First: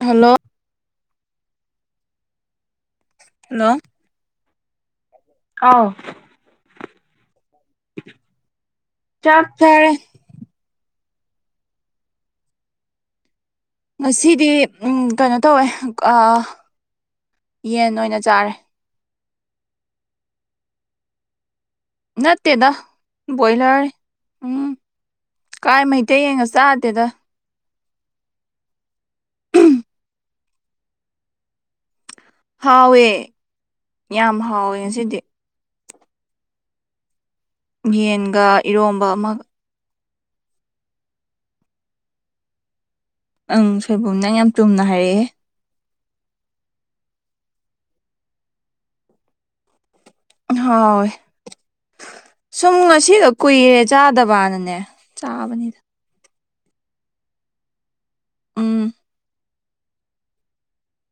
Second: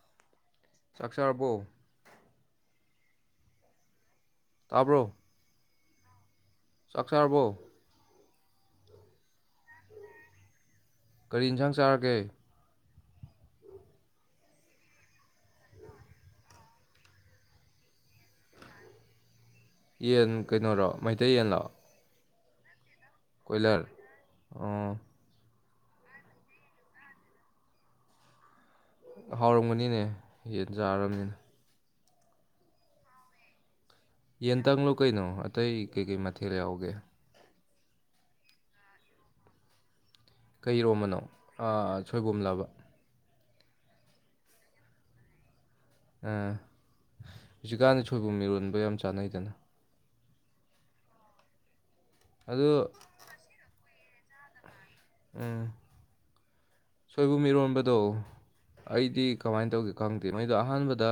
hello ꯆꯥꯛ ꯆꯥꯔꯕꯣ hello ꯇꯥꯕ꯭ꯔꯣ ꯑꯥꯎ ꯆꯥꯛ ꯆꯥꯔꯕꯣ ꯆꯥꯛ ꯆꯔꯦ ꯀꯔꯤ ꯏꯟꯁꯥꯡ ꯆꯥꯔꯒꯦ ꯉꯁꯤꯗꯤ ꯎꯝ ꯀꯩꯅꯣ ꯇꯧꯋꯦ ꯑ ꯌꯦꯟ ꯑꯣꯏꯅ ꯆꯥꯔꯦ ꯌꯦꯟ ꯀꯩꯅꯣꯔꯣ ꯃꯩꯇꯩ ꯌꯦꯟꯂꯣ ꯅꯠꯇꯦꯗ ꯀꯣꯏꯂꯔ ꯕꯣꯏꯂꯔꯅꯤ ꯎꯪ ꯑꯣ ꯀꯥꯏ ꯃꯩꯇꯩ ꯌꯦꯡꯒ ꯆꯥꯗꯦꯗ ꯍꯥꯎꯔꯝꯃꯅꯤꯅꯦ ꯌꯦꯟ ꯆꯥꯔꯕꯅꯤꯅꯦ ꯍꯥꯎꯋꯦ ꯌꯥꯝ ꯍꯥꯎꯋꯦ ꯌꯦꯟꯗꯪꯂꯣ ꯉꯁꯤꯗꯤ ꯀꯩꯅꯣ ꯑꯇꯩ ꯀꯩꯀꯩ ꯃꯊꯦꯜ ꯌꯥꯎꯒꯦ ꯌꯦꯟꯒ ꯏꯔꯣꯝꯕ ꯑꯃ ꯀꯩ ꯏꯔꯣꯝꯕꯅꯣ ꯑ ꯁꯣꯏꯕꯨꯝꯂꯕ ꯑꯪ ꯁꯣꯏꯕꯨꯝ ꯅꯪ ꯌꯥꯝ ꯆꯨꯝꯅ ꯍꯥꯏꯔꯛꯏꯍꯦ ꯑ ꯖꯤꯛꯀꯥꯟꯗꯤ ꯁꯣꯏꯕꯨꯝ ꯏꯔꯣꯟꯕ ꯌꯥꯝ ꯆꯥꯅꯩꯗꯅ ꯍꯥꯎꯋꯦ ꯑꯗꯣ ꯁꯨꯝ ꯉꯁꯤꯗꯣ ꯀꯨꯏꯔꯦ ꯆꯥꯗꯕꯅꯅꯦ ꯎꯝ ꯆꯥꯕꯅꯤꯗ ꯁꯣꯏꯕꯨꯝ ꯏꯔꯣꯟꯕꯗꯣ ꯎꯝ ꯑꯩꯗꯤ ꯀꯃꯥꯏ ꯇꯧꯒꯦ ꯈꯪꯗꯦ ꯃꯩꯗꯣ ꯑꯍꯥꯟꯕꯗ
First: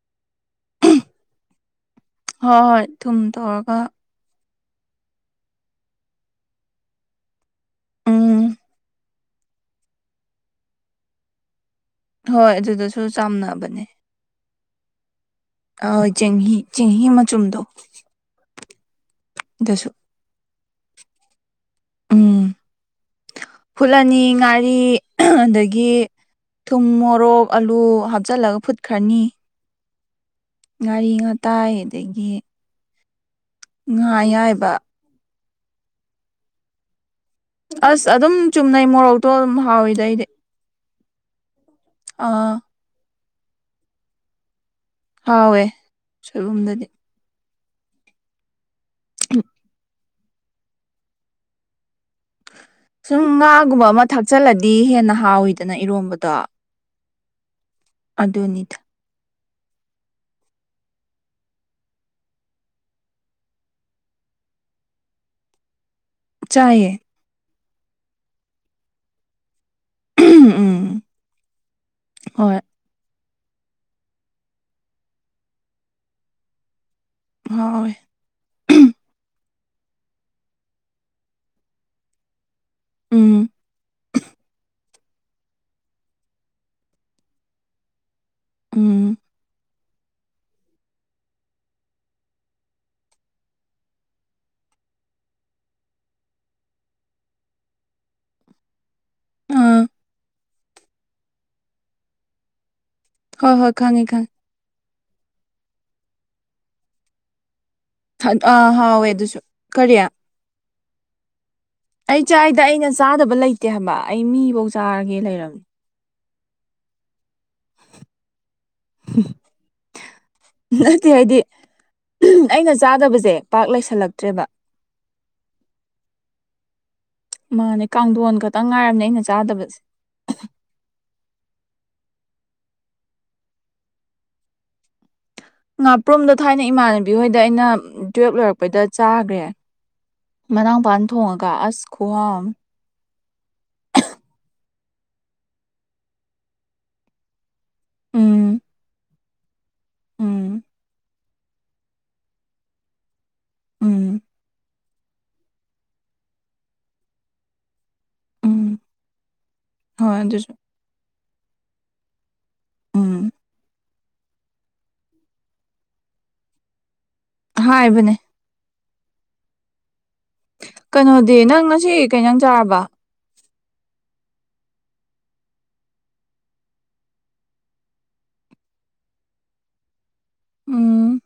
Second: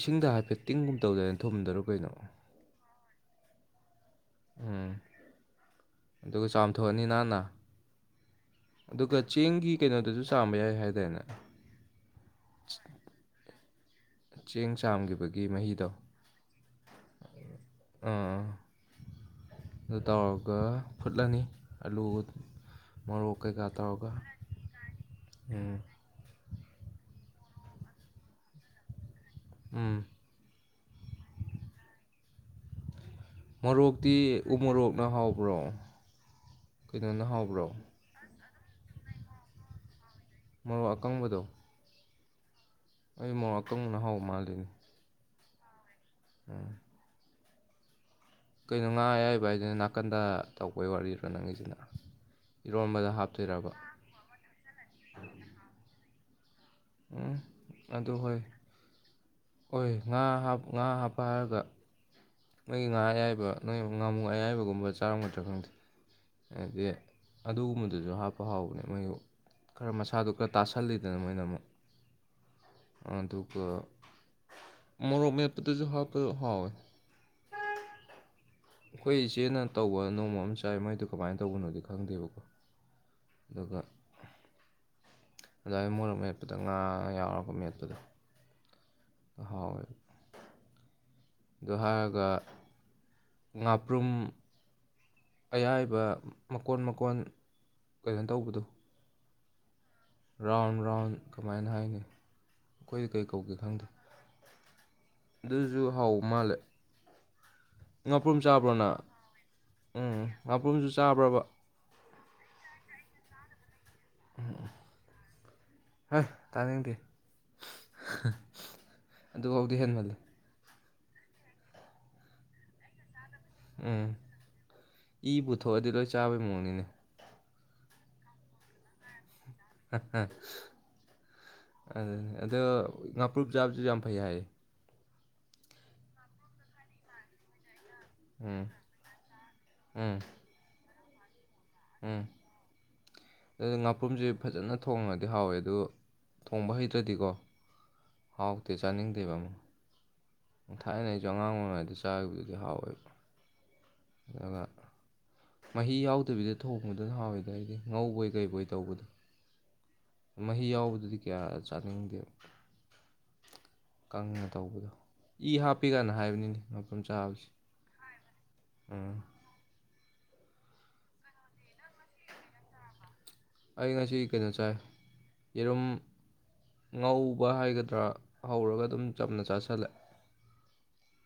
ꯏꯁꯤꯡꯗ ꯍꯥꯏꯐꯦꯠ ꯇꯤꯡꯒꯨꯝ ꯇꯧꯗꯥꯏ ꯊꯨꯝꯗꯔꯣ ꯀꯩꯅꯣ ꯍꯣꯏ ꯍꯣꯏ ꯊꯨꯝ ꯇꯧꯔꯒ ꯎꯝ ꯑꯗꯨꯒ ꯆꯥꯝꯊꯣꯛꯑꯅꯤ ꯅꯥꯟꯅ ꯎꯝ ꯑꯗꯨꯒ ꯆꯦꯡꯒꯤ ꯀꯩꯅꯣꯗꯁꯨ ꯆꯥꯝꯕ ꯌꯥꯏ ꯍꯥꯏꯗꯥꯏꯅꯦ ꯍꯣꯏ ꯑꯗꯨꯗꯁꯨ ꯆꯥꯝꯅꯕꯅꯦ ꯆꯦꯡ ꯆꯥꯝꯈꯤꯕ ꯑꯥꯎ ꯆꯦꯡꯍꯤ ꯆꯦꯡꯍꯤ ꯃꯆꯨꯝꯗꯣ ꯑꯥ ꯑꯗꯨꯁꯨ [unintelligible] ꯐꯨꯠꯂꯅꯤ ꯑꯜꯂꯨ ꯎꯝ ꯃꯣꯔꯣꯛ ꯀꯩꯀꯥ ꯇꯧꯔꯒ ꯐꯨꯠꯂꯅꯤ ꯉꯥꯔꯤ ꯎꯝ ꯑꯗꯒꯤ ꯊꯨꯝ ꯃꯣꯔꯣꯛ ꯑꯂꯨ ꯍꯥꯞꯆꯜꯂꯒ ꯐꯨꯠꯈ꯭ꯔꯅꯤ ꯎꯝ ꯉꯥꯔꯤ ꯉꯇꯥꯏ ꯑꯗꯒꯤ ꯉꯥ ꯃꯣꯔꯣꯛꯇꯤ ꯑꯌꯥꯏꯕ ꯎꯃꯣꯔꯣꯛꯅ ꯍꯥꯎꯕ꯭ꯔꯣ ꯀꯩꯅꯣꯅ ꯍꯥꯎꯕ꯭ꯔꯣ ꯑꯁ ꯑꯗꯨꯝ ꯆꯨꯝꯅꯩ ꯃꯣꯔꯣꯛꯇꯣ ꯑꯗꯨꯝ ꯍꯥꯎꯏꯗ ꯑꯩꯗꯤ ꯃꯔꯣꯛ ꯑꯀꯪꯕꯗꯣ ꯑꯥ ꯑꯩ ꯃꯣꯔꯣꯛ ꯑꯀꯪꯕꯅ ꯍꯥꯎꯕ ꯃꯥꯜꯂꯦꯅꯦ ꯍꯥꯎꯋꯦ ꯁꯣꯏꯕꯨꯝꯗꯗꯤ ꯀꯩꯅꯣ ꯉꯥ ꯑꯌꯥꯏꯕ ꯍꯥꯏꯗꯨꯅ ꯅꯥꯀꯟꯗ ꯇꯧꯕꯩ ꯋꯥꯔꯤꯔꯣ ꯅꯪꯒꯤꯁꯤꯅ ꯏꯔꯣꯟꯕꯗ ꯁꯨꯝ ꯍꯥꯞꯇꯣꯏꯔꯕ ꯉꯥꯒꯨꯝꯕ ꯑꯃ ꯊꯥꯛꯆꯜꯂꯗꯤ ꯍꯦꯟꯅ ꯍꯥꯎꯋꯤꯗꯅ ꯏꯔꯣꯝꯕꯗꯣ ꯎꯪ ꯑꯗꯨ ꯍꯣꯏ ꯑꯗꯨꯅꯤꯗ ꯍꯣꯏ ꯉꯥ ꯍꯥꯞ ꯉꯥ ꯍꯥꯞꯄ ꯍꯥꯏꯔꯒ ꯅꯣꯏꯒꯤ ꯉꯥ ꯑꯌꯥꯏꯕ ꯅꯣꯏ ꯉꯥꯃꯨ ꯑꯌꯥꯏꯕꯒꯨꯝꯕ ꯆꯥꯔꯝꯒꯗ꯭ꯔꯥ ꯈꯪꯗꯦ ꯍꯥꯏꯗꯤ ꯆꯥꯏꯌꯦ ꯑꯗꯨꯒꯨꯝꯕꯗꯨꯁꯨ ꯍꯥꯞꯄ ꯍꯥꯎꯕꯅꯦ ꯃꯣꯏꯕꯨ ꯈꯔ ꯃꯁꯥꯗꯨ ꯈꯔ ꯎꯝ ꯇꯥꯁꯜꯂꯤꯗꯅ ꯃꯣꯏꯅ ꯑꯃꯨꯛ ꯍꯣꯏ ꯑꯗꯨ ꯑꯗꯨꯒ ꯃꯣꯔꯣꯛ ꯃꯦꯞꯄꯗꯁꯨ ꯍꯥꯞꯄ ꯍꯥꯎꯋꯦ ꯍꯥꯎꯋꯦ ꯑꯈꯣꯏ ꯏꯆꯦꯅ ꯇꯧꯕ ꯅꯣꯡꯃ ꯑꯃ ꯆꯥꯏ ꯃꯥꯏꯗꯨ ꯀꯃꯥꯏꯅ ꯇꯧꯕꯅꯣꯗꯤ ꯈꯪꯗꯦꯕꯀꯣ ꯎꯝ ꯑꯗꯨꯒ ꯑꯗꯨꯏꯅ ꯃꯣꯔ ꯃꯦꯠꯄꯗ ꯉꯥ ꯌꯥꯎꯔꯄ ꯃꯦꯠꯄꯗ ꯎꯝ ꯍꯥꯎꯋꯦꯕ ꯑꯗꯨ ꯍꯥꯏꯔꯒ ꯉꯥꯄ꯭ꯔꯨꯝ ꯑꯌꯥꯏꯕ ꯃꯀꯣꯟ ꯃꯀꯣꯟ ꯀꯩꯅꯣ ꯇꯧꯕꯗꯣ ꯑꯥ ꯔꯥꯎꯟ ꯔꯥꯎꯟ ꯀꯃꯥꯏꯅ ꯍꯥꯏꯅꯤ ꯑꯈꯣꯏꯗꯤ ꯀꯩ ꯍꯣꯏ ꯀꯧꯒꯦ ꯍꯣꯏ ꯈꯪꯗꯦ ꯈꯪꯉꯦ ꯨꯑꯗꯨꯖꯨ ꯍꯥꯎꯕ ꯃꯥꯜꯂꯦ ꯉꯥꯄ꯭ꯔꯨꯝ ꯈꯪꯉꯦ ꯑꯥ ꯆꯥꯕ꯭ꯔꯣ ꯅꯪ ꯍꯥꯎꯋꯦ ꯑꯗꯨꯁꯨ ꯀꯔꯤ ꯎꯝ ꯉꯥꯄ꯭ꯔꯨꯝꯁꯨ ꯆꯥꯕ꯭ꯔꯕ ꯑꯩ ꯆꯥꯏꯗ ꯑꯩꯅ ꯆꯥꯗꯕ ꯂꯩꯇꯦ ꯍꯥꯏꯕ ꯑꯩ ꯃꯤꯐꯧ ꯆꯥꯔꯒꯦ ꯂꯩꯔꯕꯝꯅꯤ ꯍꯥꯏ ꯇꯥꯅꯤꯡꯗꯦ ꯑꯗꯨꯐꯥꯎꯗꯤ ꯍꯦꯟꯃꯜꯂꯦ ꯅꯠꯇꯦ ꯍꯥꯏꯗꯤ ꯑꯩꯅ ꯆꯥꯗꯕꯁꯦ ꯄꯥꯛ ꯂꯩꯁꯜꯂꯛꯇ꯭ꯔꯦꯕ ꯏꯕꯨ ꯊꯣꯛꯑꯗꯤ ꯂꯣꯏ ꯆꯥꯕꯩ ꯃꯑꯣꯡꯅꯤꯅꯦ ꯃꯥꯅꯦ ꯀꯥꯡꯊꯣꯟ ꯈꯛꯇꯪ ꯉꯥꯏꯔꯕꯅꯤ ꯑꯩꯅ ꯆꯥꯗꯕꯁꯦ ꯍꯍ ꯑꯗꯨꯅꯦ ꯑꯗꯣ ꯉꯥꯄ꯭ꯔꯨꯞ ꯆꯥꯕꯁꯨ ꯌꯥꯝ ꯐꯩ ꯍꯥꯏ ꯉꯥꯄ꯭ꯔꯨꯝꯗ ꯊꯥꯏꯅ ꯏꯃꯥꯟꯅꯕꯤ ꯍꯣꯏꯗ ꯑꯩꯅ ꯇꯨꯌꯦꯜꯞ ꯎꯝ ꯂꯣꯏꯔꯛꯄꯩꯗ ꯆꯥꯈ꯭ꯔꯦ ꯎꯝ ꯃꯅꯥꯎꯄꯅ ꯊꯣꯡꯉꯒ ꯇꯥ ꯑꯁ ꯈꯨꯍꯥꯎ ꯎꯝ ꯑꯃꯅꯤ ꯑꯗꯨ ꯉꯥꯄ꯭ꯔꯨꯝꯁ ꯐꯖꯅ ꯊꯣꯡꯉꯗꯤ ꯍꯥꯎꯋꯦ ꯑꯗꯨ ꯊꯣꯡꯕ ꯍꯩꯇ꯭ꯔꯗꯤꯀꯣ ꯎꯝ ꯍꯥꯎꯇꯦ ꯆꯥꯅꯤꯗꯦꯕ ꯎꯝ ꯊꯥꯏꯅ ꯑꯩꯁꯨ ꯑꯉꯥꯡ ꯑꯣꯏꯔꯤꯉꯩꯗ ꯆꯥꯈꯤꯕꯗꯨꯗꯤ ꯍꯥꯎꯋꯦꯕ ꯎꯝ ꯑꯗꯨꯒ ꯃꯍꯤ ꯌꯥꯎꯗꯕꯤꯗ ꯊꯣꯡꯕꯗꯨꯅ ꯍꯥꯎꯋꯦꯗ ꯑꯩꯗꯤ ꯉꯧꯕꯣꯏ ꯎꯝ ꯀꯔꯤꯕꯣꯏ ꯇꯧꯕꯗꯣ ꯍꯣꯏ ꯑꯗꯨꯁꯨ ꯃꯍꯤ ꯌꯥꯎꯕꯗꯨꯗꯤ ꯀꯌꯥ ꯆꯥꯅꯤꯡꯗꯦ ꯎꯝ ꯀꯪꯅ ꯇꯧꯕꯗꯣ ꯏ ꯍꯥꯞꯄꯤ ꯀꯅ ꯍꯥꯏꯕꯅꯤꯗ ꯉꯥꯄ꯭ꯔꯨꯝ ꯆꯥꯕꯁꯦ ꯍꯥꯏꯕꯅꯦ ꯎꯝ ꯀꯩꯅꯣꯗꯤ ꯅꯪ ꯉꯁꯤ ꯀꯩꯅꯪ ꯏꯟꯁ ꯥꯡ ꯆꯥꯔꯕ ꯑꯩ ꯉꯁꯤ ꯀꯩꯅꯣ ꯆꯥꯏ ꯌꯦꯔꯨꯝ ꯉꯧꯕ ꯍꯥꯏꯒꯗ꯭ꯔꯥ ꯍꯧꯔꯒ ꯑꯗꯨꯝ ꯆꯝꯅ ꯆꯥꯁꯤꯜꯂꯦ ꯎꯝ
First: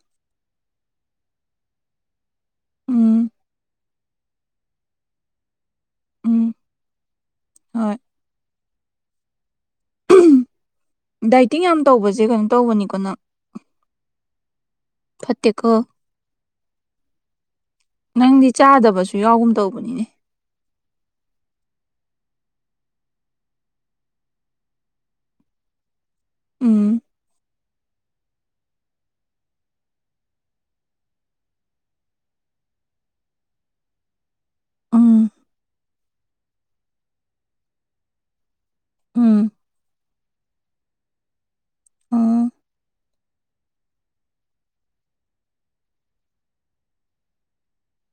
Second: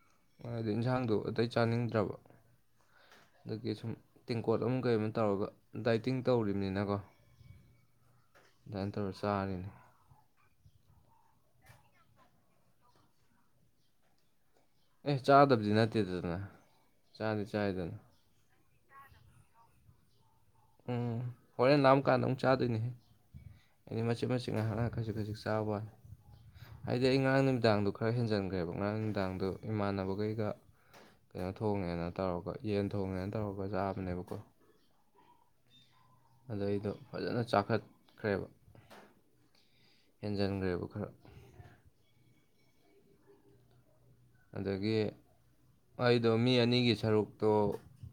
ꯗꯤ ꯏꯟꯁꯥꯡꯗꯣ ꯑꯇꯩ ꯆꯥꯅꯤꯡꯗ꯭ꯔꯕ ꯎꯝ ꯑꯗꯨꯒꯤ ꯁꯨꯝ ꯇꯦꯡꯀꯣꯠ ꯑꯃ ꯀꯩ ꯑꯃ ꯇꯧꯔꯒ ꯗꯥꯏꯇꯤꯡ ꯎꯝ ꯇꯧꯔꯤꯕꯅꯤꯅꯀꯣ ꯍꯣꯏ ꯑꯗꯨꯃꯥꯏꯅ ꯇꯧꯔ ꯆꯥꯔꯤꯅꯤ ꯗꯥꯏꯇꯤꯡ ꯌꯥꯝ ꯇꯧꯕꯁꯦ ꯀꯩꯅꯣ ꯇꯧꯕꯅꯤꯀꯣ ꯅꯪ ꯑꯦ ꯆꯥꯗꯕꯗꯤ ꯐꯠꯇꯦꯀꯣ ꯅꯠꯇꯦꯗꯗꯅ ꯆꯥꯗꯤ ꯆꯥꯏꯗꯅ ꯅꯪꯗꯤ ꯆꯥꯗꯕꯁꯨ ꯌꯥꯎꯒꯨꯝ ꯇꯧꯕꯅꯤꯅꯦ ꯎꯝ ꯍꯣꯔꯦꯟ ꯂꯥꯝꯃ ꯀꯥꯟꯗ ꯑꯃꯨꯛ ꯆꯥꯗꯣꯏꯅꯦ ꯍꯦ ꯍꯥꯏꯗꯤ ꯃꯆꯤꯠ ꯃꯆꯤ ꯉꯥꯏꯍ ꯈꯖꯤꯛ ꯈꯖꯤꯛ ꯆꯥꯕ ꯋꯥꯅꯤ ꯎꯝ ꯍꯥꯏꯗꯤ ꯑꯩ ꯉꯔꯥꯡ ꯅꯨꯃꯤ ꯅꯨꯡꯗꯥꯡꯗꯣ ꯈꯔ ꯍꯦꯟꯖꯝꯟꯈ꯭ꯔꯦꯕ ꯉꯔꯥꯡ ꯅꯨꯃꯤꯗꯥꯡꯗꯣ ꯏꯃꯥꯟꯅꯕꯈꯩꯒ ꯀꯩꯅꯣ ꯊꯣꯡꯉꯦꯅ ꯇꯧꯔꯒ ꯌꯦꯟ ꯊꯣꯡꯉꯦꯅ ꯇꯧꯔꯒ ꯆꯥꯕꯅꯦꯕꯀꯣ ꯎꯝ ꯑꯗ ꯑꯩꯗꯣ ꯐꯖꯅ ꯆꯥꯎꯥꯈꯠꯈ꯭ꯔꯦꯕ ꯎꯝ ꯍꯦꯟꯖꯟꯈ꯭ꯔꯦꯕ ꯈꯔ ꯑꯣ ꯑꯗꯒꯤ ꯑꯩꯗꯣ ꯃꯤ ꯑꯅꯤꯒꯤ ꯁꯔꯨꯛꯇꯣ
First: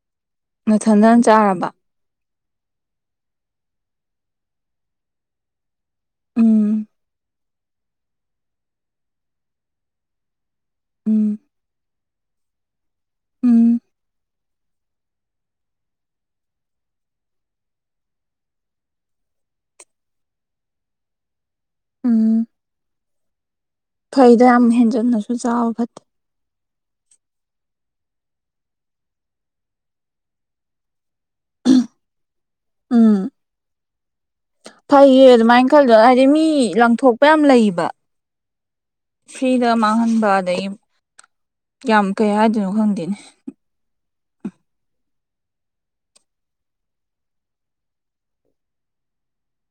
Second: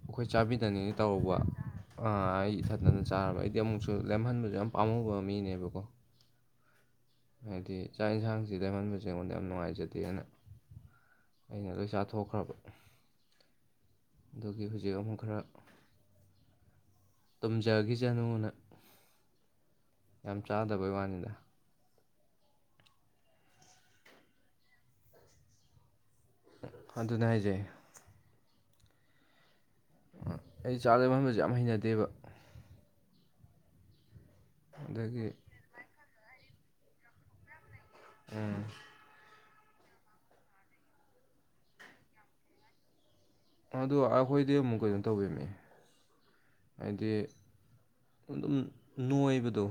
ꯑꯈꯣꯏ ꯆꯥꯕꯤꯗꯅꯤꯅ ꯅꯊꯟꯗꯅ ꯇꯧꯕ ꯆꯥꯔꯕ ꯑꯥ ꯑꯩ ꯏꯊꯟꯗꯅ ꯆꯥꯔꯕ ꯑꯩꯗꯤ ꯑꯃꯨꯛꯁꯨ ꯂꯦꯝꯍꯟꯕꯁꯨ ꯌꯥꯝ ꯄꯥꯝꯃꯨꯕ ꯃꯤꯅꯦꯕꯀꯣ ꯎꯝ ꯍꯥꯏꯗꯤ ꯆꯥꯛ ꯌꯦꯟꯁꯥꯡꯁꯤꯗ ꯂꯦꯝꯍꯟꯕꯁꯤ ꯑꯩꯉꯣꯟꯗ ꯌꯥꯝ ꯅꯨꯡꯉꯥꯏꯖꯗꯦꯅ ꯎꯝ ꯑꯩꯅ ꯂꯣꯏ ꯆꯥꯊꯣꯛꯈ꯭ꯔꯕ ꯎꯝ ꯑꯗꯨꯒꯤ ꯍꯧꯖꯤꯛ ꯑꯃꯨꯛ ꯈꯔ ꯇꯨꯝꯖꯈꯤꯁꯅꯨꯅ ꯌꯥꯝ ꯆꯥꯗꯕꯩ ꯋꯥꯅꯤꯗ ꯎꯝ ꯐꯩꯗ ꯌꯥꯝ ꯍꯦꯟꯖꯟꯅꯁꯨ ꯆꯥꯕ ꯐꯠꯇꯦ ꯑꯗꯨꯅ ꯍꯥꯏꯖꯦ ꯑꯩ ꯆꯥꯕꯗ ꯂꯦꯝꯍꯟꯕꯁꯤ ꯌꯥꯝ ꯍꯩꯅꯗꯦꯕ ꯎꯝ ꯐꯩꯌꯦ ꯑꯗꯒꯤ ꯑꯗꯨꯃꯥꯏꯅ ꯈꯜꯂꯗꯣ ꯃꯤ ꯂꯪꯊꯣꯛꯄ ꯌꯥꯝ ꯂꯩꯕ ꯎꯝ ꯐ꯭ꯔꯤꯗ ꯃꯥꯡꯍꯟꯕ ꯑꯗꯒꯤ ꯌꯥꯝ ꯀꯩ ꯍꯥꯏꯗꯣꯏꯅꯣ ꯈꯪꯗꯦꯅꯦ ꯑꯗꯣ ꯑꯈꯣꯏꯗꯤ ꯑꯃꯨꯛ ꯀꯩꯅꯣ ꯇꯧꯕꯤꯕꯝꯃꯦ ꯍꯥꯏꯗꯤ ꯑꯗꯨꯝ ꯅꯣꯏꯕꯗꯣ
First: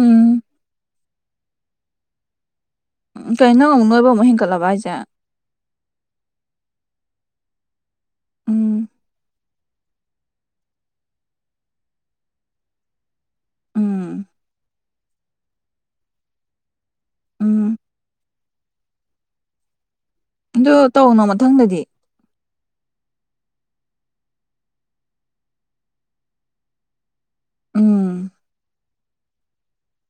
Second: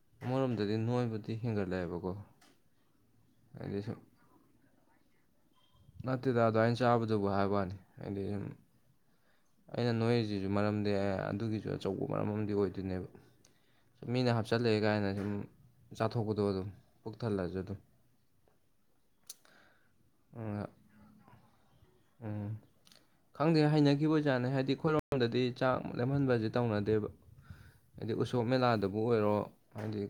ꯎꯝ ꯑꯃꯔꯣꯝꯗꯗꯤ ꯅꯣꯏꯕꯗꯤ ꯍꯦꯟꯒꯠꯂꯛꯑꯦꯕꯀꯣ ꯀꯩꯅꯩ ꯅꯪ ꯍꯥꯏꯗꯤ ꯃꯨꯛ ꯁꯨꯝ ꯅꯣꯏꯕ ꯑꯃꯨꯛ ꯍꯦꯟꯀꯠꯂꯕ ꯍꯥꯏꯁꯦ ꯅꯠꯇꯦꯗ ꯑꯗꯥꯏ ꯆꯥꯕꯗꯨꯕꯨ ꯍꯥꯏꯕ ꯋꯥꯅꯤ ꯑꯩꯗꯤ ꯗꯨꯝ ꯎꯝ ꯑꯩꯅ ꯅꯣꯏꯔꯤꯁꯤꯁꯨ ꯃꯔꯝꯗꯤ ꯑꯦ ꯑꯗꯨꯒꯤꯁꯨ ꯑꯆꯧꯕ ꯃꯔꯝ ꯑꯃꯗꯤ ꯑꯣꯏꯗꯣꯏꯅꯦꯕ ꯎꯝ ꯃꯤꯅ ꯍꯥꯞꯆꯤꯂꯑꯦ ꯀꯥꯏꯅ ꯁꯨꯝ ꯆꯥꯊꯣꯛꯄꯗꯣ ꯑꯗꯨꯝ ꯄꯨꯛ ꯊꯜꯂꯁꯨ ꯎꯝ ꯑꯗꯨꯝ ꯑꯗꯨꯅ ꯑꯗꯨ ꯇꯧꯅꯣ ꯃꯊꯪꯗꯗꯤ ꯎꯝ ꯈꯪꯗꯦ ꯍꯥꯏꯅꯈꯤꯕ ꯑꯣꯏꯖꯥꯅꯦ ꯍꯥꯏꯗꯤ ꯑꯩꯈꯣꯏꯔꯣꯝꯗꯗꯤ ꯆꯥꯛ ꯂꯦꯝꯍꯟꯕꯁꯦ ꯇꯧꯅꯗꯦꯕ ꯑꯗꯩ ꯎꯝ ꯎꯁꯣꯞ ꯃꯦꯂꯗ ꯕꯨ ꯑꯣꯏꯔꯣ ꯍꯥꯏꯗꯤ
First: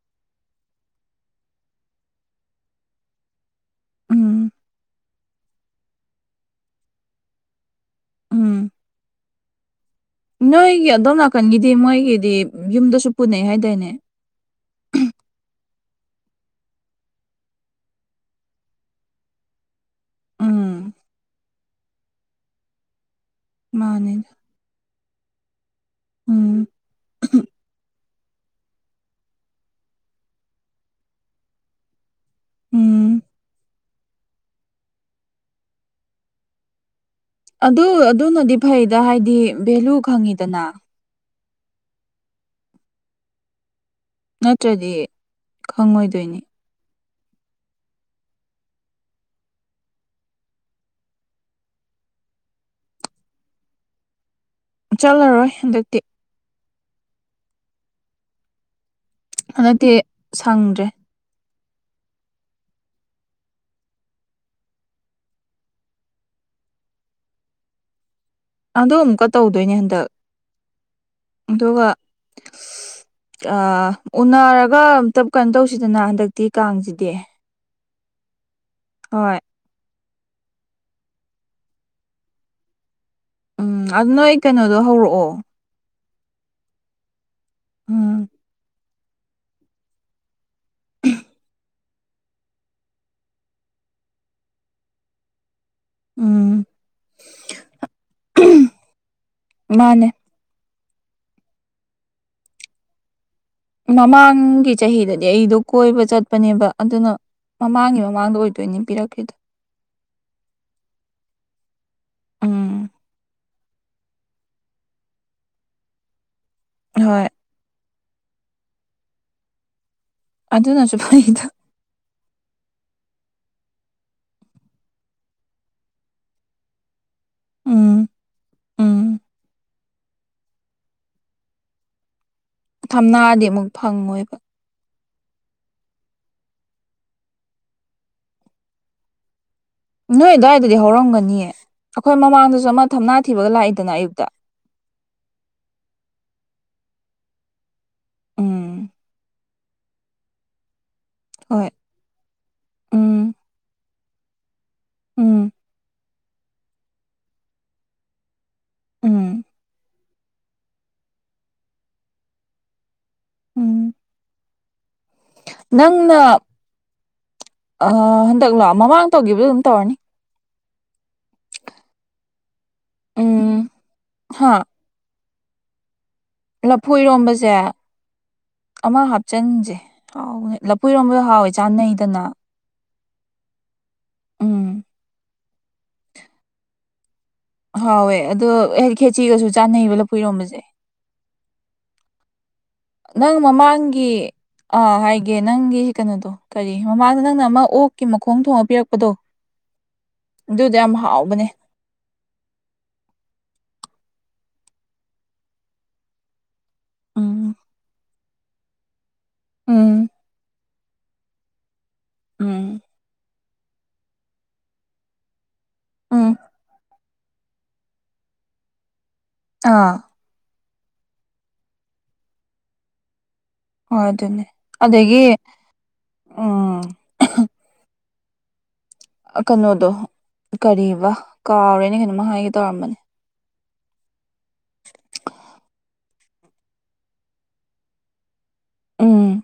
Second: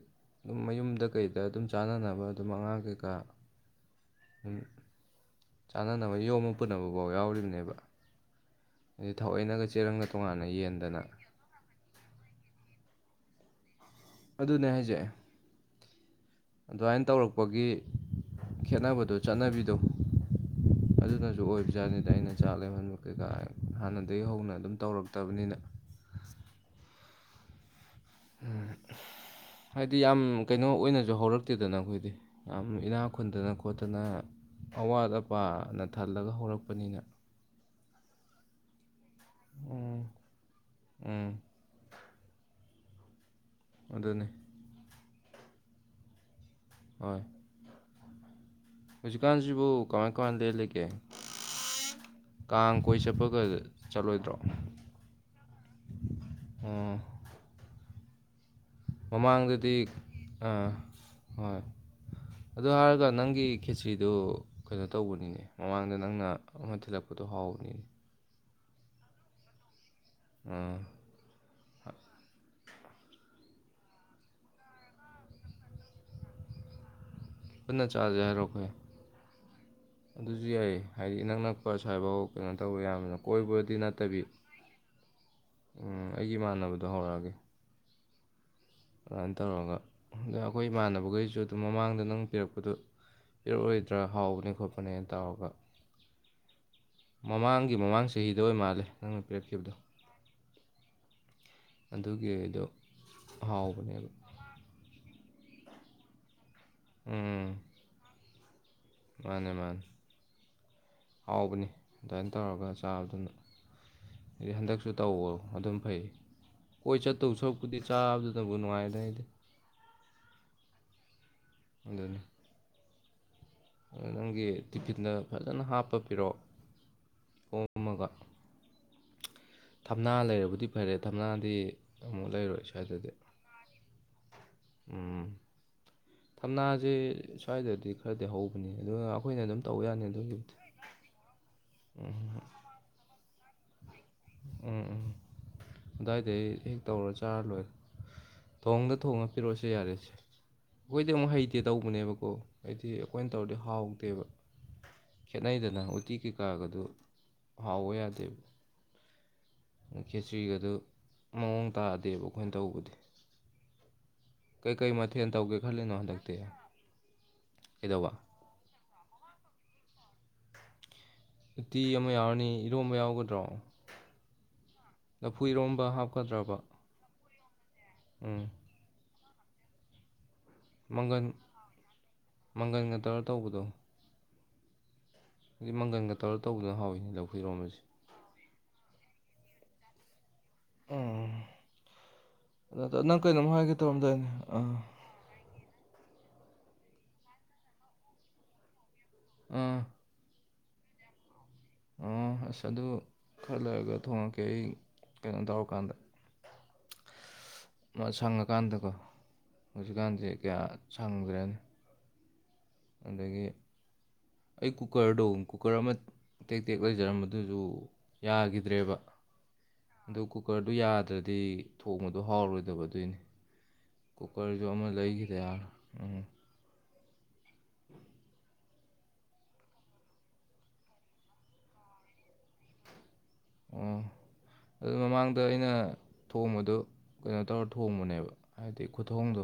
ꯑꯗꯨꯝ ꯃꯌꯨꯝꯗ ꯀꯩꯗ ꯑꯗꯨꯝ ꯆꯥꯟꯅꯅꯕ ꯑꯗꯨꯝ ꯑꯉꯥꯡ ꯀꯩꯀꯥ ꯎꯝ ꯆꯥꯅꯅꯕ ꯌꯣꯝꯃ ꯄꯨꯅꯕ ꯐꯥꯎ ꯌꯥꯎꯔꯤꯕꯅꯦꯕ ꯎꯝ ꯑꯗꯨꯗꯤ ꯊꯥꯑꯣꯏꯩꯅꯒ ꯆꯦꯔꯪꯒ ꯇꯣꯉꯥꯟꯅ ꯅꯣꯏꯒꯤ ꯌꯦꯟꯗꯅ ꯑꯗꯣꯝ ꯅꯥꯀꯟꯒꯤꯗꯤ ꯃꯣꯏꯒꯤꯗꯤ ꯌꯨꯝꯗꯁꯨ ꯄꯨꯅꯩ ꯍꯥꯏꯗꯥꯏꯅꯦ ꯑꯗꯨꯅꯦ ꯍꯥꯏꯖꯦ ꯑꯗꯨꯃꯥꯏꯅ ꯇꯧꯔꯛꯄꯒꯤ ꯈꯦꯠꯅꯕꯗꯣ ꯆꯠꯅꯕꯤꯗꯣ ꯎꯝ ꯑꯗꯨꯅꯁꯨ ꯑꯣꯏꯕꯖꯥꯠꯅꯤꯗ ꯑꯩꯅ ꯆꯥꯛ ꯂꯦꯝꯍꯟ ꯀꯩꯀꯥ ꯍꯥꯟꯅꯗꯒꯤ ꯃꯥꯅꯤꯗ ꯍꯧꯅ ꯑꯗꯨꯝ ꯇꯧꯔꯛꯇꯕꯅꯤꯅ ꯎꯝ ꯎꯝ ꯍꯥꯏꯗꯤ ꯌꯥꯝ ꯀꯩꯅꯣ ꯑꯣꯏꯅꯁꯨ ꯍꯧꯔꯛꯇꯦꯗꯅ ꯑꯈꯣꯏꯗꯤ ꯌꯥꯝ ꯏꯅꯥꯛ ꯎꯝ ꯈꯨꯟꯗꯅ ꯈꯣꯠꯇꯅ ꯑꯋꯥꯠ ꯑꯄꯥꯅ ꯊꯜꯂꯒ ꯍꯧꯔꯛꯄꯅꯤꯅ ꯑꯗꯨ ꯑꯗꯨꯃꯗꯤ ꯐꯩꯗꯅ ꯍꯥꯏꯗꯤ ꯚꯦꯂꯨ ꯎꯝ ꯈꯪꯉꯤꯗꯅ ꯎꯝ ꯑꯗꯨꯅꯤ ꯅꯠꯇ꯭ꯔꯗꯤ ꯈꯪꯉꯣꯏꯗꯣꯏꯅꯤ ꯍꯣꯏ ꯍꯧꯖꯤꯛꯀꯥꯟꯁꯤꯕꯨ ꯀꯃꯥꯏ ꯀꯃꯥꯏ ꯂꯦꯜꯂꯤꯒꯦ ꯀꯥꯡ ꯀꯣꯏ ꯆꯠꯄꯒ ꯆꯠꯂꯣꯏꯗ꯭ꯔꯣ ꯆꯠꯂꯔꯣꯏ ꯍꯟꯗꯛꯇꯤ ꯑꯣ ꯃꯃꯥꯡꯗꯗꯤ ꯍꯟꯗꯛꯇꯤ ꯑꯥ ꯁꯪꯗ꯭ꯔꯦ ꯍꯣꯏ ꯑꯗꯨ ꯍꯥꯏꯔꯒ ꯅꯪꯒꯤ ꯈꯦꯆ꯭ꯔꯤꯗꯨ ꯀꯩꯅꯣ ꯇꯧꯕꯅꯤꯅꯦ ꯃꯃꯥꯡꯗ ꯅꯪꯅ ꯑꯃ ꯊꯤꯜꯂꯛꯄꯗꯣ ꯍꯥꯎꯋ ꯍꯥꯎꯕꯅꯤ ꯑꯗꯨ ꯑꯃꯨꯛꯀ ꯇꯧꯗꯣꯏꯅꯦ ꯍꯟꯗꯛ ꯎꯝ ꯑꯗꯨꯒ ꯑꯥ ꯎꯅꯔꯒ ꯑꯝꯇꯞ ꯀꯩꯅꯣ ꯇꯧꯁꯤꯗꯅ ꯍꯟꯗꯛꯇꯤ ꯀꯥꯡꯁꯤꯗꯤ ꯄꯨꯟꯅ ꯆꯥꯁꯦ ꯍꯥꯏꯔꯣ ꯍꯣꯏ ꯑꯗꯨꯁꯨ ꯌꯥꯏꯑ ꯍꯥꯏꯗꯤ ꯏꯅꯛ ꯅꯛꯄ ꯁ꯭ꯋꯥꯏꯐꯥꯎ ꯀꯩꯅꯣ ꯇꯧꯕ ꯌꯥꯕꯃꯤꯅ ꯎꯝ ꯑꯗꯨ ꯅꯣꯏ ꯀꯩꯅꯣꯗꯣ ꯍꯧꯔꯛꯑꯣ ꯎꯝ, ꯑꯩꯒꯤ ꯏꯃꯥꯟꯅꯕꯗꯣ ꯍꯧꯔꯛꯑꯒꯦ ꯎꯝ ꯑꯗꯨꯃꯥꯏꯅ ꯇꯧꯔꯒ ꯑꯗ ꯑꯩꯈꯣꯏ ꯏꯃꯥꯟꯅꯕꯈꯩꯁꯨ ꯑꯗꯨꯝ ꯃꯃꯥꯡꯗ ꯅꯪ ꯄꯤꯔꯛꯄꯗꯨ ꯄꯤꯔꯛꯑꯣꯏꯗ꯭ꯔꯥ ꯍꯥꯎꯕꯅꯦ ꯈꯣꯠꯄꯅꯦꯅ ꯇꯧꯔꯒ ꯎꯝ ꯃꯃꯥꯡꯒꯤ ꯃꯃꯥꯡ ꯆꯍꯤꯗ ꯑꯣꯏ ꯃꯥꯜꯂꯦ ꯅꯪꯅ ꯄꯤꯔꯠꯈꯤꯕꯗꯣ ꯃꯥꯅꯦ ꯑꯗꯨꯒꯤ ꯑꯩꯗꯣ ꯃꯃꯥꯡꯒꯤ ꯆꯍꯤꯗꯗꯤ ꯑꯩꯗꯣ ꯀꯣꯏꯕ ꯆꯠꯄꯅꯦꯕ ꯑꯗꯨꯅ ꯎꯝ ꯃꯃꯥꯡꯒꯤ ꯃꯃꯥꯡꯗ ꯑꯣꯏ ꯃꯥꯅꯦ ꯃꯥꯅꯦ ꯍꯥꯎꯕꯅꯤ ꯑꯗꯨꯃꯥꯏꯅ ꯇꯧꯔꯒ ꯎꯝ ꯆꯥꯕꯗꯨꯅ ꯍꯥꯏꯗꯤ ꯍꯟꯗꯛꯁꯨ ꯇꯧꯋꯣ ꯑꯗꯨꯝ ꯐꯩ ꯀꯣꯏ ꯍꯣꯏ ꯆꯠꯇꯧ ꯁꯔꯨꯛꯄꯨꯗꯤ ꯆꯥꯕꯗꯨ ꯑꯗꯨꯕꯨ ꯅꯨꯉꯥꯏꯗ ꯑꯩꯗꯤ ꯑꯗꯨꯅꯁꯨ ꯐꯅꯤꯗ ꯑꯗꯨꯅꯤ ꯅꯪꯒꯤ ꯇꯤꯐꯤꯟꯗ ꯐꯖꯅ ꯍꯥꯞꯄ ꯄꯤꯔꯛꯑꯣ ꯎꯝ ꯎꯝ [unintelligible] ꯊꯝꯅꯥ ꯂꯩꯔꯕꯗꯤ ꯐꯔꯦ ꯊꯝꯅꯥꯗꯤ ꯑꯃꯨꯛ ꯂꯩꯔꯣꯏ ꯁ꯭ꯋꯥꯏꯗꯗꯤ ꯊꯝꯅꯥꯗꯤ ꯑꯃꯨꯛ ꯐꯪꯉꯣꯏꯕ ꯎꯝ ꯊꯝꯅꯥꯁꯦ ꯁ꯭ꯋꯥꯏꯗꯗꯤ ꯈꯔꯗꯤ ꯍꯧꯕꯅꯤ ꯑꯗꯨꯒ ꯑꯈꯣꯏꯅ ꯑꯗꯨꯝ ꯇꯧ ꯌꯥꯅꯤ ꯅꯣꯏ ꯑꯗꯨꯒꯤꯕꯨꯗꯤ ꯑꯗꯨ꯭ꯋꯥꯏꯗꯗꯤ ꯍꯧꯔꯝꯒꯅꯤꯌꯦ ꯑꯈꯣꯏ ꯃꯃꯥꯡꯗꯁꯨ ꯑꯃ ꯊꯝꯅꯥ ꯊꯤꯕꯒ ꯂꯥꯛꯏ ꯎꯝ ꯎꯝ ꯗꯥꯏꯗꯒꯤ ꯍꯦꯛ ꯇꯧꯔ ꯆꯥꯔ ꯂꯣꯏꯔ ꯎꯝ ꯊꯣꯡꯗ ꯊꯣꯡꯅ ꯄꯤꯔꯛꯑꯣꯁ ꯌꯥꯔꯁꯦ ꯑꯈꯣꯏꯗꯤ ꯑꯃꯨꯛ ꯍꯩꯇꯦ ꯍꯣꯏ ꯇꯧꯕꯅꯦꯕꯀꯣ ꯍꯥꯏꯗꯤ ꯑꯈꯣꯏꯅ ꯎꯝ ꯇꯧꯔꯗꯤ ꯍꯥꯎꯇꯦꯕ ꯎꯝ ꯈꯦꯠꯅꯩꯗꯅ ꯎꯇꯤ ꯀꯩꯀꯥꯒꯗꯨ ꯍꯥꯎꯑꯣ ꯌꯥꯗꯦꯕ ꯎꯝ ꯈꯦꯆ꯭ꯔꯤꯒꯗꯨ ꯃꯑꯣꯡ ꯇꯥꯗꯦꯕ ꯑꯈꯣꯏꯅ ꯇꯧꯕꯗꯤ ꯎꯝ ꯀꯩꯀꯩ ꯃꯊꯦꯜ ꯇꯧꯒꯦ ꯈꯜꯂꯤꯅꯣ ꯅꯪꯅ ꯍꯟꯗꯛꯇꯤ ꯀꯩꯗꯧꯕ ꯑꯥ ꯍꯟꯗꯛ ꯂꯣ ꯃꯃꯥꯡ ꯇꯧꯈꯤꯕꯗꯨ ꯑꯗꯨꯝ ꯇꯧꯔꯅꯤ ꯎꯇꯤ ꯑꯃ ꯌꯥꯎꯔꯅꯤ ꯏꯔꯣꯝꯕ ꯌꯥꯎꯒꯗ꯭ꯔꯣ ꯎꯝ ꯍꯥ ꯂꯐꯨ ꯏꯔꯣꯝꯕ ꯍꯥꯞ ꯂꯐꯨ ꯏꯔꯣꯝꯕꯁꯦ ꯎꯝ ꯑꯃ ꯍꯥꯞꯆꯟꯁꯦ ꯍꯥꯎ ꯂꯥꯐꯨ ꯏꯔꯣꯝꯕꯗꯨ ꯃꯪꯒꯟ ꯍꯥꯎꯋꯦ ꯆꯥꯅꯩꯗꯅ ꯃꯪꯒꯟꯒ ꯇꯧꯔ ꯇꯧꯕꯗꯣ ꯎꯝ ꯑꯗꯨ ꯃꯪꯒꯟꯒ ꯇꯧꯔ ꯇꯧꯕꯗꯅ ꯍꯥꯎꯋꯤꯅꯦ ꯂꯧ ꯍꯥꯎꯋꯦ ꯑꯗꯣ ꯈꯦꯆꯤꯒꯁꯨ ꯆꯥꯟꯅꯩꯕ ꯂꯥꯐꯨ ꯏꯔꯣꯝꯕꯁꯦ ꯎꯝ ꯅꯪ ꯀꯩꯅꯣꯝ ꯍꯥꯏꯒꯦ ꯃꯃꯥꯡꯒꯤ ꯇꯧꯔꯝꯗꯥꯏꯅꯦ ꯑꯥ ꯍꯥꯏꯒꯦ ꯅꯪꯒꯤ ꯀꯩꯅꯣꯗꯣ ꯀꯔꯤ ꯃꯃꯥꯡꯗ ꯅꯪꯅ ꯑꯃ ꯑꯣꯛꯀꯤ ꯃꯈꯣꯡ ꯊꯣꯡꯉ ꯄꯤꯔꯛꯄꯗꯣ ꯑꯝ ꯑꯗꯨꯗꯣ ꯌꯥꯝ ꯍꯥꯎꯕꯅꯦ ꯑꯣ ꯑꯁ ꯑꯗꯨ ꯈꯔ ꯂꯩꯔꯒ ꯊꯣꯡꯉꯛꯀꯦ ꯑꯩ ꯀꯩꯅꯣ ꯇꯧꯔꯀꯥꯟꯗ [inaudible] ꯎꯝ ꯃꯥ ꯁꯪꯉꯀꯥꯟꯗꯀꯣ ꯎꯝ ꯍꯧꯖꯤꯛꯀꯥꯟꯖꯦ ꯀꯌꯥ ꯁꯪꯗ꯭ꯔꯦꯅꯦ ꯎꯝ ꯑꯗꯒꯤ ꯑꯩ ꯀꯨꯀꯔꯗꯣ ꯀꯨꯀꯔ ꯑꯃ ꯎꯝ ꯇꯦꯛ ꯇꯦꯛ ꯂꯩꯖꯔꯝꯕꯗꯨꯖꯨ ꯌꯥꯒꯤꯗ꯭ꯔꯦꯕ ꯑꯥ ꯑꯗꯨ ꯀꯨꯀꯔꯗꯨ ꯌꯥꯗ꯭ꯔꯗꯤ ꯊꯣꯡꯕꯗꯣ ꯍꯥꯎꯔꯣꯏꯗꯕ ꯑꯗꯨꯏꯅꯤ ꯍꯣꯏ ꯑꯗꯨꯅꯦ ꯀꯨꯀꯔꯁꯨ ꯑꯃ ꯑꯗꯒꯤ ꯂꯩꯈꯤꯗ ꯌꯥꯔꯣꯏ ꯎꯝ ꯑꯥ ꯀꯅꯣꯗꯣ ꯀꯔꯤꯕ ꯀꯥꯎꯔꯦꯅꯦ ꯀꯩꯅꯣꯝꯃ ꯍꯥꯏꯒꯦ ꯇꯧꯔꯝꯕꯅꯤ ꯎꯝ ꯑꯗꯨ ꯃꯃꯥꯡꯗ ꯑꯩꯅ ꯊꯣꯡꯕꯗꯣ ꯀꯩꯅꯣ ꯇꯧꯔ ꯊꯣꯡꯕꯅꯦꯕ ꯍꯥꯏꯕꯗꯤ ꯎꯝ ꯈꯨꯊꯣꯡꯗꯣ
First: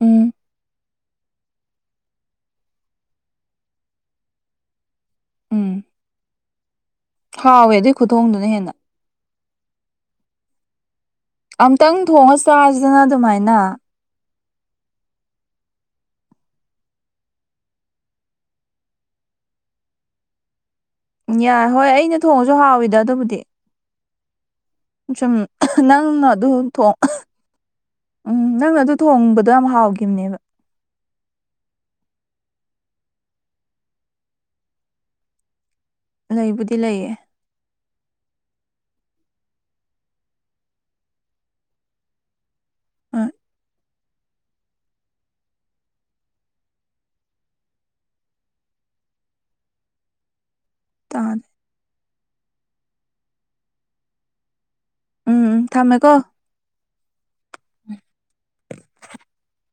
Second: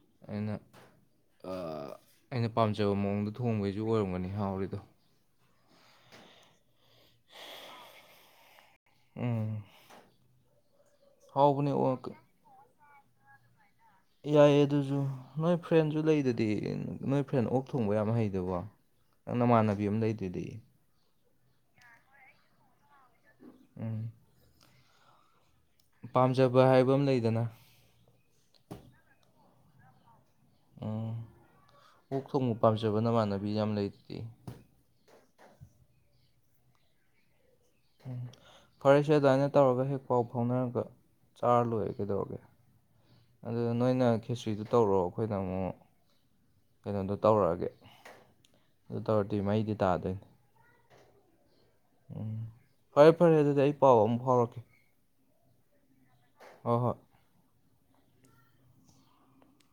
ꯎꯝ ꯑꯩꯅ ꯑꯥ ꯑꯩꯅ ꯄꯥꯝꯖꯕ ꯃꯑꯣꯡꯗ ꯊꯣꯡꯕꯩꯖꯨ ꯑꯣꯏꯔꯝꯒꯅꯤ ꯍꯥꯎꯔꯤꯗꯣ ꯎꯝ ꯍꯥꯎꯋꯦ ꯑꯗꯨꯏ ꯈꯨꯊꯣꯡꯗꯨꯅ ꯍꯦꯟꯅ ꯎꯝ ꯍꯥꯎꯕꯅꯦ ꯑꯝꯇꯪ ꯑꯣꯛ ꯊꯣꯡꯉ ꯆꯥꯖꯤꯗꯅꯥ ꯑꯗꯨꯃꯥꯏꯅ ꯌꯥꯏꯌꯦ ꯑꯗꯨꯖꯨ ꯅꯣꯏ ꯐ꯭ꯔꯦꯟꯖꯨ ꯂꯩꯗꯨꯗꯤ ꯅꯣꯏ ꯐ꯭ꯔꯦꯟ ꯑꯣꯛ ꯊꯣꯡꯕ ꯌꯥꯝ ꯍꯩꯗꯨꯕꯣ ꯅꯪ ꯅꯃꯥꯟꯅꯕꯤ ꯑꯝ ꯂꯩꯗꯨꯗꯤ ꯌꯥꯏ ꯍꯣꯏ ꯑꯩꯅ ꯊꯣꯡꯉꯖꯨ ꯍꯥꯎꯋꯤꯗꯥ ꯑꯗꯨꯕꯨꯗꯤ ꯎꯝ ꯁꯨꯝ ꯅꯪꯅ ꯑꯗꯨ ꯄꯥꯝꯖꯕ ꯍꯥꯏꯕ ꯊꯣꯡ ꯑꯃ ꯂꯩꯗꯅ ꯎꯝ ꯅꯪꯅ ꯑꯗꯨ ꯊꯣꯡꯕ ꯌꯥꯝ ꯍꯥꯎꯒꯤꯝꯅꯦꯕ ꯎꯝ ꯑꯣꯛ ꯊꯣꯡꯕ ꯄꯥꯝꯖꯕ ꯅꯃꯥꯟꯅꯕꯤ ꯌꯥꯝ ꯂꯩꯗꯨꯗꯤ ꯂꯩꯕꯨꯗꯤ ꯂꯩꯌꯦ ꯐꯔꯦꯁꯦ ꯑꯗꯨꯃꯥꯏꯅ ꯇꯧꯔꯒ ꯍꯦꯛ ꯄꯥꯎ ꯐꯥꯎꯅꯔꯒ ꯆꯥꯔ ꯂꯣꯏꯔꯦ ꯀꯩꯗꯧꯔꯒꯦ ꯑ ꯑꯗꯨꯗ ꯅꯣꯏꯅ ꯈꯦꯆ꯭ꯔꯤꯗꯣ ꯇꯧꯔꯛꯑꯣ ꯑꯩꯈꯣꯏꯅ ꯑꯃꯨꯛ ꯀꯩꯅꯣꯗꯣ ꯇꯧꯔꯛꯑꯒꯦ ꯑꯗꯨ ꯇꯧꯔꯗꯤ ꯃꯍꯩꯗꯤ ꯇꯥꯗꯣꯏꯅꯤ ꯇꯥ ꯎꯝ ꯐꯔꯦ ꯐꯔꯦ ꯑꯗꯨꯗꯤ ꯑꯩ ꯄꯥꯎ ꯑꯃꯨꯛ ꯐꯥꯎꯔꯛꯀꯦ ꯎꯝ ꯎꯝ ꯊꯝꯃꯦꯀꯣ ꯍꯣꯏ ꯍꯣꯏ [inaudible]